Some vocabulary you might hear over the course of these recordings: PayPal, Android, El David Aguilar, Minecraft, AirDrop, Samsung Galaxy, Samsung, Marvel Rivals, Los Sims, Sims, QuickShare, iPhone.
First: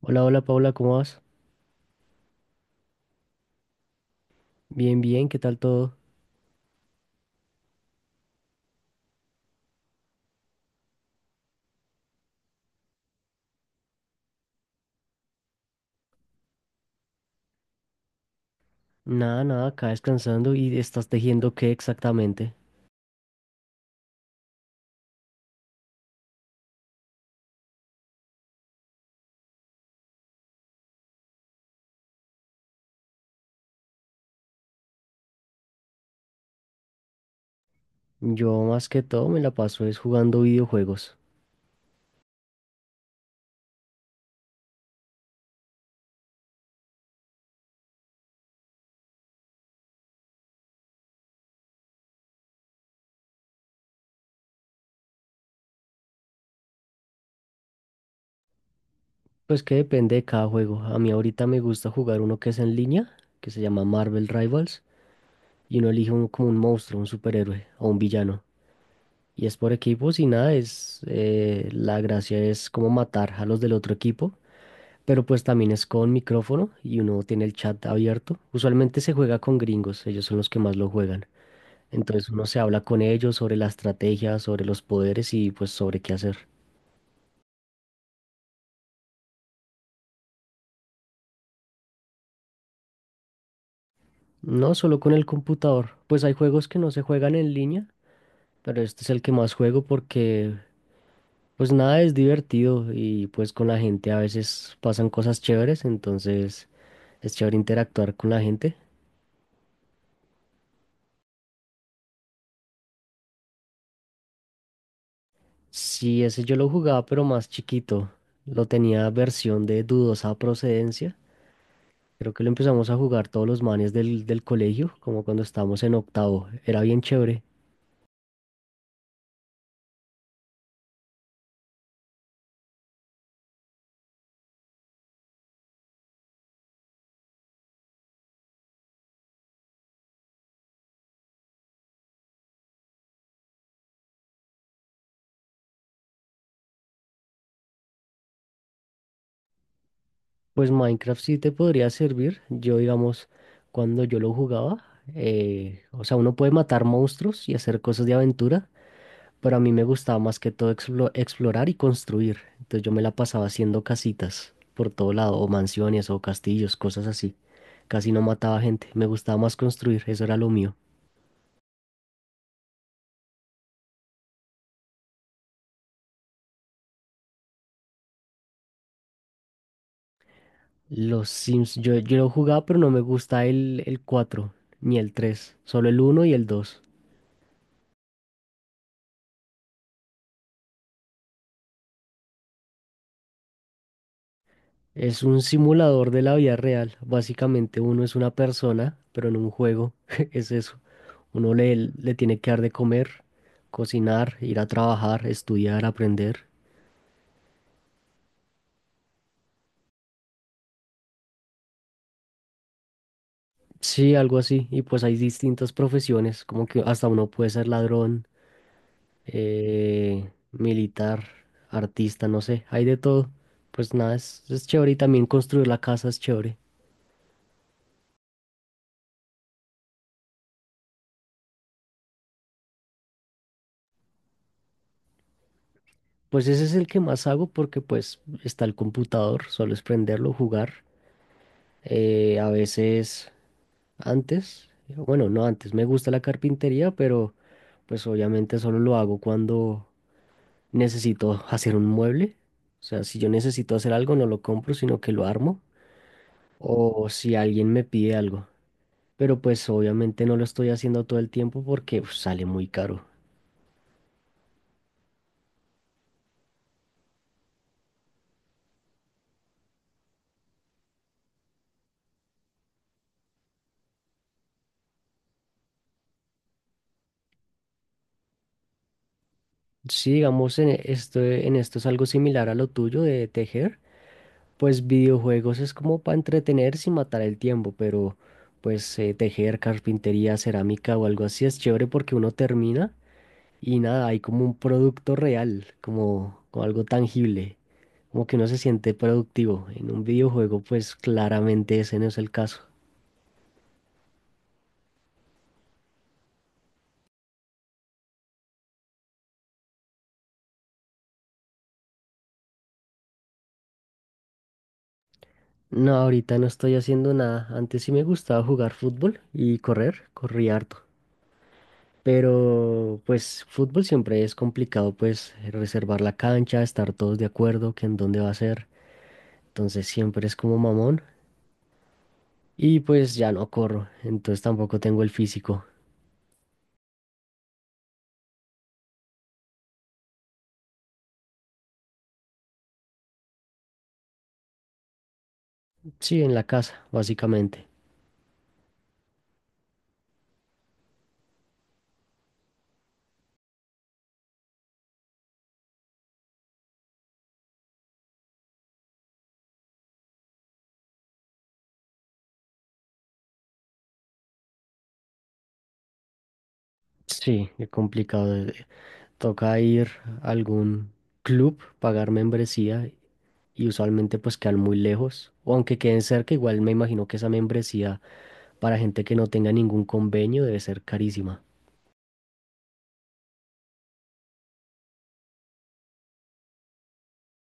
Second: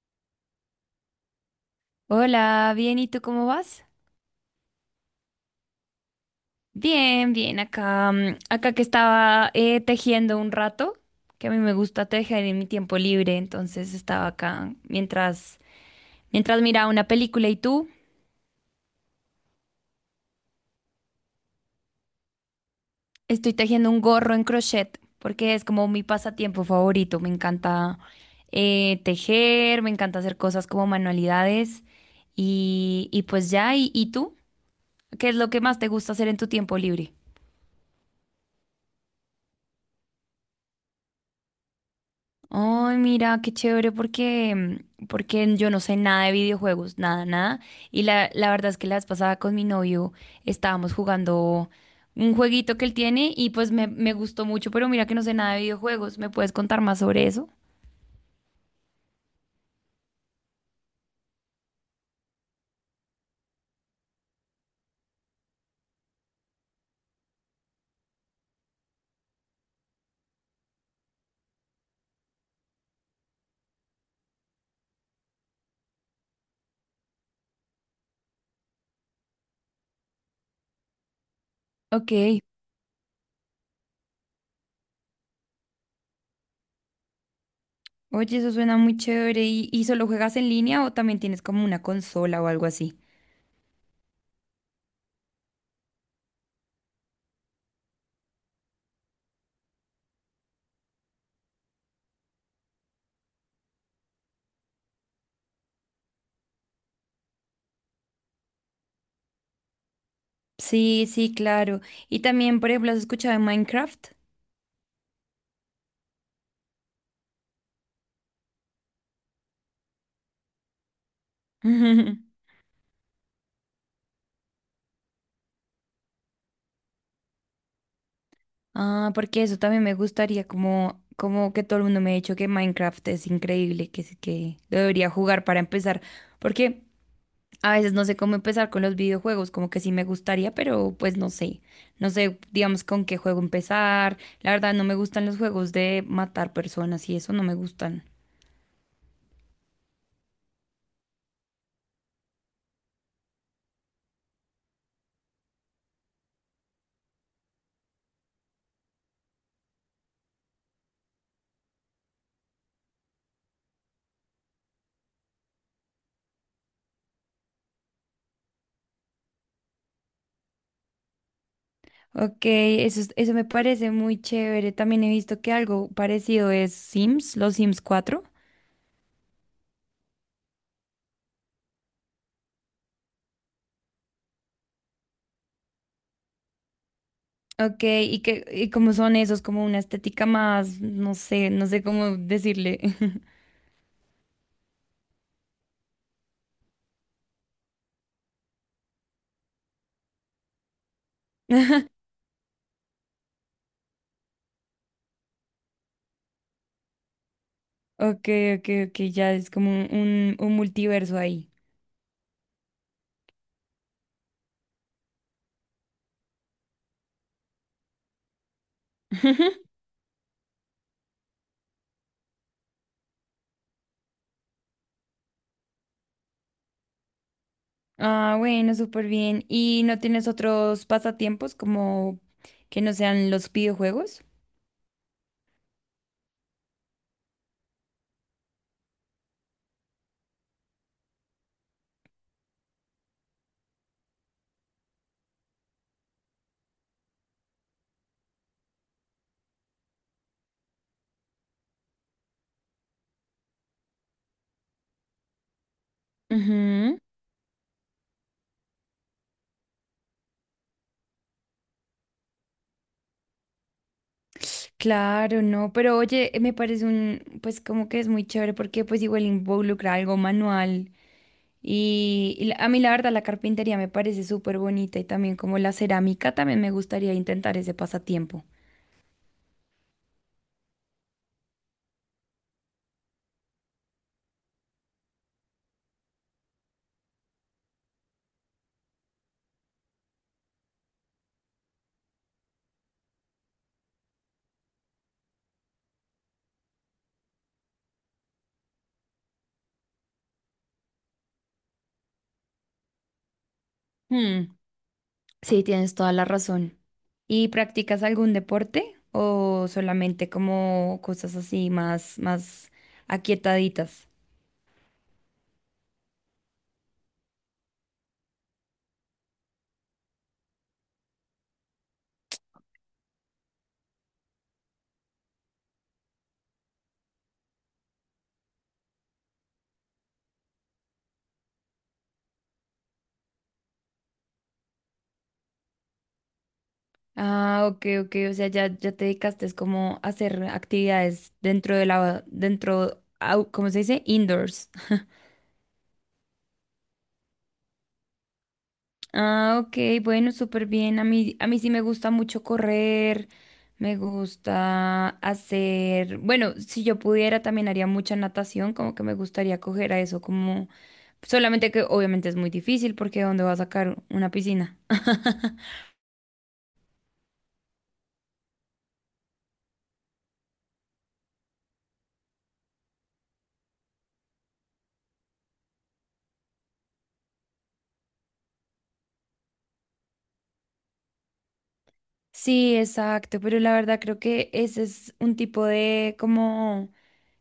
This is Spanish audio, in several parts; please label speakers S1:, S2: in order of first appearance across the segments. S1: Hola, hola Paula, ¿cómo vas?
S2: Hola, bien, ¿y tú cómo vas?
S1: Bien, bien, ¿qué tal todo?
S2: Bien, bien, acá, acá que estaba tejiendo un rato, que a mí me gusta tejer en mi tiempo libre, entonces estaba acá mientras miraba una película. ¿Y tú?
S1: Nada, nada, acá descansando y estás tejiendo qué exactamente.
S2: Estoy tejiendo un gorro en crochet, porque es como mi pasatiempo favorito, me encanta tejer, me encanta hacer cosas como manualidades y pues ya. ¿Y, y tú? ¿Qué es lo que más te gusta hacer en tu tiempo libre?
S1: Yo más que todo me la paso es jugando videojuegos.
S2: Ay, mira, qué chévere porque yo no sé nada de videojuegos, nada, nada. Y la verdad es que la vez pasada con mi novio estábamos jugando un jueguito que él tiene y pues me gustó mucho, pero mira que no sé nada de videojuegos. ¿Me puedes contar más sobre eso?
S1: Pues que depende de cada juego. A mí ahorita me gusta jugar uno que es en línea, que se llama Marvel Rivals, y uno elige como un monstruo, un superhéroe o un villano. Y es por equipos y nada, es la gracia es como matar a los del otro equipo, pero pues también es con micrófono y uno tiene el chat abierto. Usualmente se juega con gringos, ellos son los que más lo juegan. Entonces
S2: Ok.
S1: uno se habla con ellos sobre la estrategia, sobre los poderes y pues sobre qué hacer.
S2: Oye, eso suena muy chévere. Y solo juegas en línea o también tienes como una consola o algo así?
S1: No, solo con el computador, pues hay juegos que no se juegan en línea, pero este es el que más juego porque pues nada, es divertido y pues con la gente a veces pasan cosas chéveres, entonces es chévere interactuar con la gente.
S2: Sí, sí, claro. Y también, por ejemplo, ¿has escuchado de Minecraft?
S1: Sí, ese yo lo jugaba, pero más chiquito. Lo tenía versión de dudosa procedencia. Creo que lo empezamos a jugar todos los manes del colegio, como cuando estábamos en octavo. Era bien chévere.
S2: Ah, porque eso también me gustaría, como, como que todo el mundo me ha dicho que Minecraft es increíble, que, sí, que lo debería jugar para empezar, porque a veces no sé cómo empezar con los videojuegos, como que sí me gustaría, pero pues no sé, no sé, digamos, con qué juego empezar. La verdad, no me gustan los juegos de matar personas y eso, no me gustan.
S1: Pues Minecraft sí te podría servir. Yo, digamos, cuando yo lo jugaba, o sea, uno puede matar monstruos y hacer cosas de aventura, pero a mí me gustaba más que todo explorar y construir. Entonces yo me la pasaba haciendo casitas por todo lado, o mansiones, o castillos, cosas así. Casi no mataba gente. Me gustaba más construir, eso era lo mío.
S2: Ok, eso, es- eso me parece muy chévere. También he visto que algo parecido es Sims, los Sims cuatro.
S1: Los Sims, yo lo jugaba, pero no me gusta el 4 ni el tres, solo el uno y el dos.
S2: Ok, ¿y que y cómo son esos? Como una estética más, no sé, no sé cómo decirle.
S1: Es un simulador de la vida real. Básicamente uno es una persona, pero en un juego es eso. Uno le, le tiene que dar de comer, cocinar, ir a trabajar, estudiar, aprender.
S2: Ok, ok, ok, ya es como un multiverso ahí.
S1: Sí, algo así. Y pues hay distintas profesiones, como que hasta uno puede ser ladrón, militar, artista, no sé, hay de todo. Pues nada, es chévere y también construir la casa es chévere.
S2: Ah, bueno, súper bien. ¿Y no tienes otros pasatiempos como que no sean los videojuegos?
S1: Pues ese es el que más hago porque pues está el computador, solo es prenderlo, jugar. A veces antes, bueno, no antes, me gusta la carpintería, pero pues obviamente solo lo hago cuando necesito hacer un mueble. O sea, si yo necesito hacer algo, no lo compro, sino que lo armo.
S2: Ujú.
S1: O si alguien me pide algo. Pero pues obviamente no lo estoy haciendo todo el tiempo porque uf, sale muy caro.
S2: Claro, no, pero oye, me parece un, pues como que es muy chévere porque pues igual involucra algo manual y la- a mí la verdad la carpintería me parece súper bonita y también como la cerámica, también me gustaría intentar ese pasatiempo.
S1: Si digamos en esto, en esto es algo similar a lo tuyo de tejer, pues videojuegos es como para entretenerse y matar el tiempo, pero pues tejer, carpintería, cerámica o algo así es chévere porque uno termina y nada, hay como un producto real, como algo tangible, como que uno se siente productivo. En un videojuego, pues claramente ese no es el caso.
S2: Hmm, sí, tienes toda la razón. ¿Y practicas algún deporte o solamente como cosas así más, más aquietaditas?
S1: No, ahorita no estoy haciendo nada. Antes sí me gustaba jugar fútbol y correr, corría harto. Pero pues fútbol siempre es complicado, pues reservar la cancha, estar todos de acuerdo que en dónde va a ser. Entonces siempre es como mamón. Y pues ya no corro, entonces tampoco tengo el físico.
S2: Ah, ok, ok, o sea, ya, ya te dedicaste es como a hacer actividades dentro de la, dentro, au- ¿cómo se dice? Indoors.
S1: Sí, en la casa, básicamente.
S2: Ah, ok, bueno, súper bien. A mí sí me gusta mucho correr, me gusta hacer, bueno, si yo pudiera también haría mucha natación, como que me gustaría coger a eso, como, solamente que obviamente es muy difícil porque ¿dónde va a sacar una piscina?
S1: Sí, es complicado. Toca ir a algún club, pagar membresía y usualmente pues quedan muy lejos, o aunque queden cerca, igual me imagino que esa membresía para gente que no tenga ningún convenio debe ser carísima.
S2: Sí, exacto, pero la verdad creo que ese es un tipo de como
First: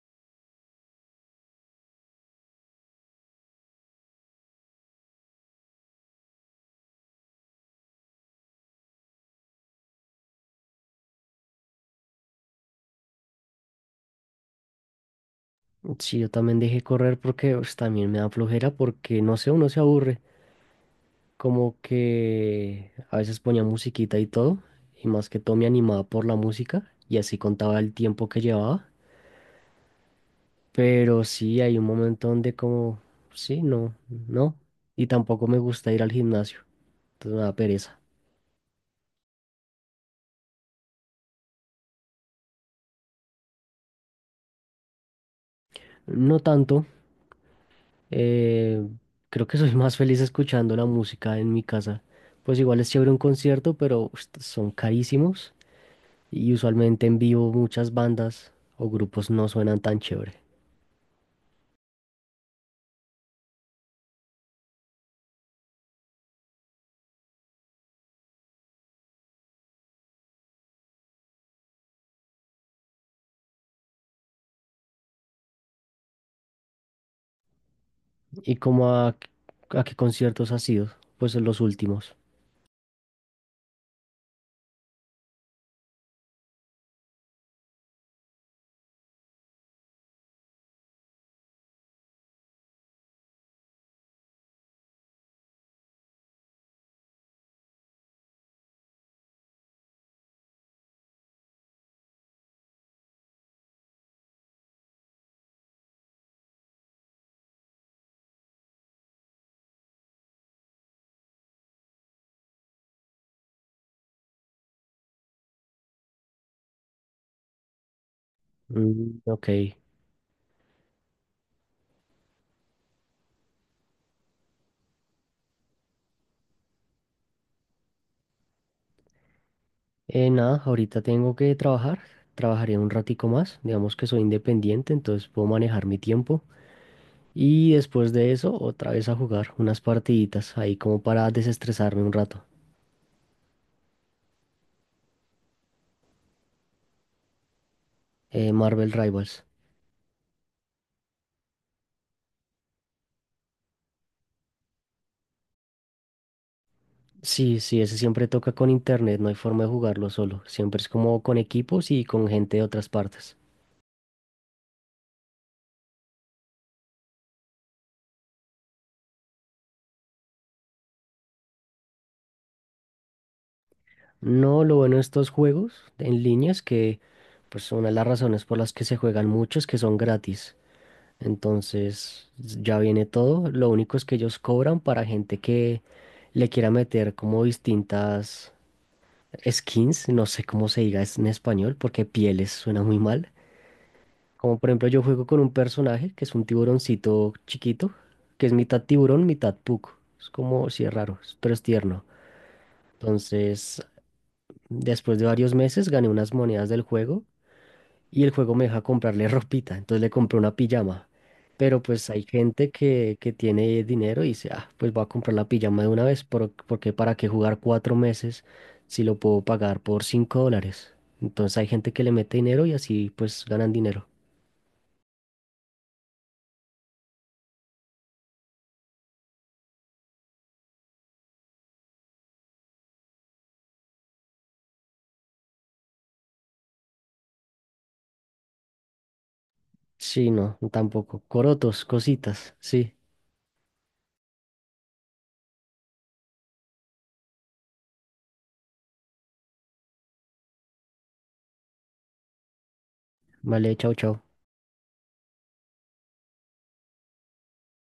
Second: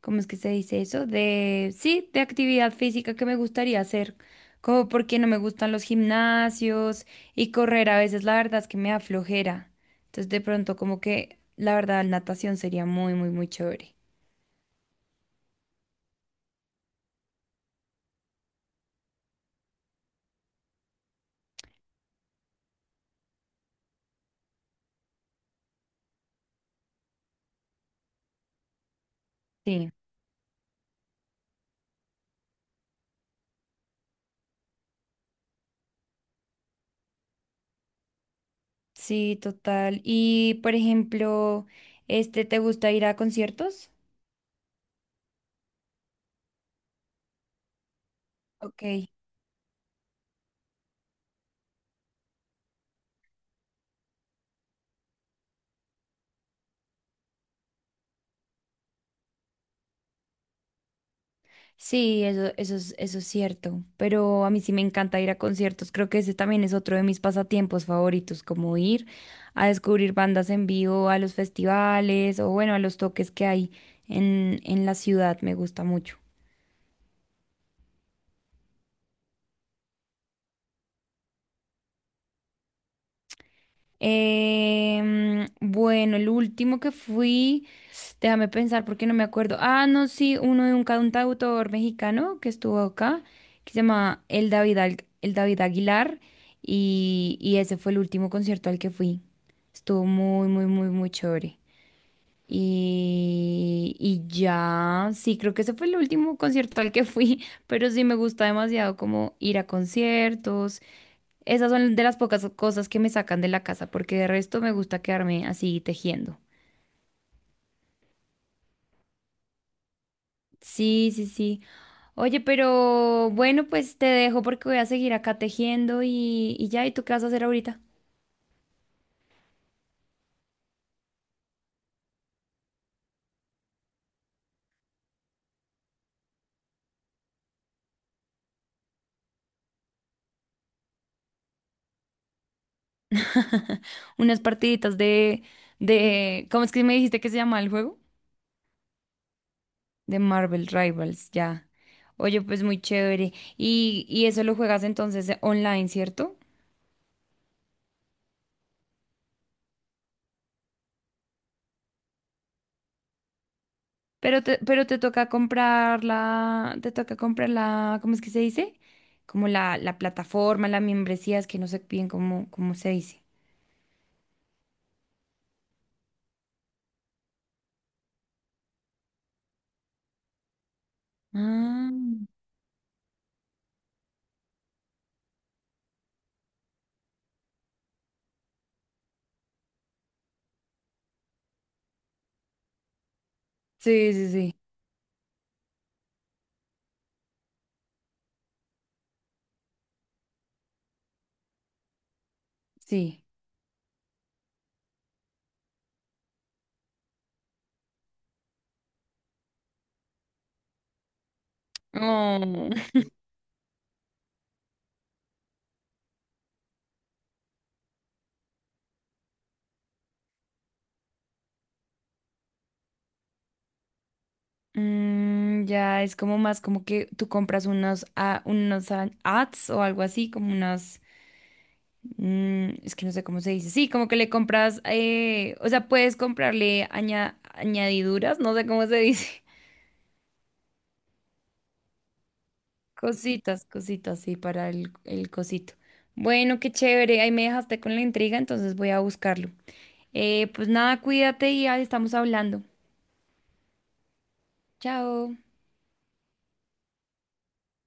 S2: ¿cómo es que se dice eso? De, sí, de actividad física que me gustaría hacer, como porque no me gustan los gimnasios y correr a veces la verdad es que me da flojera. Entonces de pronto como que la verdad natación sería muy, muy, muy chévere.
S1: Sí, yo también dejé correr porque pues también me da flojera porque no sé, uno se aburre, como que a veces ponía musiquita y todo, y más que todo me animaba por la música y así contaba el tiempo que llevaba,
S2: Sí,
S1: pero sí hay un momento donde como, sí, y tampoco me gusta ir al gimnasio, entonces me da pereza.
S2: sí, total. Y por ejemplo, este, ¿te gusta ir a conciertos?
S1: No tanto. Eh,
S2: Ok.
S1: Creo que soy más feliz escuchando la música en mi casa. Pues igual es chévere un concierto, pero son carísimos y usualmente en vivo muchas bandas o grupos no suenan tan chévere.
S2: Sí, eso, eso es cierto, pero a mí sí me encanta ir a conciertos, creo que ese también es otro de mis pasatiempos favoritos, como ir a descubrir bandas en vivo, a los festivales o bueno, a los toques que hay en la ciudad, me gusta mucho.
S1: ¿Y como a qué conciertos has ido? Pues en los últimos.
S2: Bueno, el último que fui, déjame pensar porque no me acuerdo. Ah, no, sí, uno de un cantautor mexicano que estuvo acá, que se llama El David, Al- el David Aguilar, y ese fue el último concierto al que fui. Estuvo muy, muy, muy, muy chévere. Y ya, sí, creo que ese fue el último concierto al que fui, pero sí me gusta demasiado como ir a conciertos. Esas son de las pocas cosas que me sacan de la casa, porque de resto me gusta quedarme así tejiendo.
S1: Mm, ok.
S2: Sí, sí, sí. Oye, pero bueno, pues te dejo porque voy a seguir acá tejiendo y ya. ¿Y tú qué vas a hacer ahorita?
S1: Nada, ahorita tengo que trabajar. Trabajaré un ratico más. Digamos que soy independiente, entonces puedo manejar mi tiempo. Y después de eso, otra vez a jugar unas partiditas ahí como para desestresarme un rato.
S2: Unas partiditas de, ¿cómo es que me dijiste que se llama el juego?
S1: Marvel Rivals.
S2: De Marvel Rivals, ya. Oye, pues muy chévere. Y eso lo juegas entonces online, ¿cierto?
S1: Sí, sí, ese siempre toca con internet, no hay forma de jugarlo solo. Siempre es como con equipos y con gente de otras partes.
S2: Pero te toca comprar la, te toca comprar la, ¿cómo es que se dice? Como la plataforma, la membresía, es que no sé bien cómo se dice.
S1: No, lo bueno de estos juegos en línea es que pues una de las razones por las que se juegan mucho es que son gratis.
S2: Ah,
S1: Entonces, ya viene todo. Lo único es que ellos cobran para gente que le quiera meter como distintas skins, no sé cómo se diga en español, porque pieles suena muy mal.
S2: sí, sí, sí,
S1: Como por ejemplo, yo juego con un personaje que es un tiburoncito chiquito, que es mitad tiburón, mitad puc. Es como, sí, es raro, pero es tierno.
S2: sí.
S1: Entonces, después de varios meses gané unas monedas del juego y el juego me deja comprarle ropita. Entonces le compré una pijama. Pero pues hay
S2: Oh.
S1: gente que tiene dinero y dice, ah, pues voy a comprar la pijama de una vez, porque para qué jugar 4 meses si lo puedo pagar por $5. Entonces hay gente que le mete dinero y así pues ganan dinero.
S2: Mm, ya es como más como que tú compras unos, a- unos a- ads o algo así, como unas, mm, es que no sé cómo se dice. Sí, como que le compras, o sea, puedes comprarle aña- añadiduras, no sé cómo se dice.
S1: Sí, no, tampoco. Corotos, cositas. Sí,
S2: Cositas, cositas, sí, para el cosito. Bueno, qué chévere, ahí me dejaste con la intriga, entonces voy a buscarlo. Pues nada, cuídate y ahí estamos hablando.
S1: vale, chau, chau.
S2: Chao.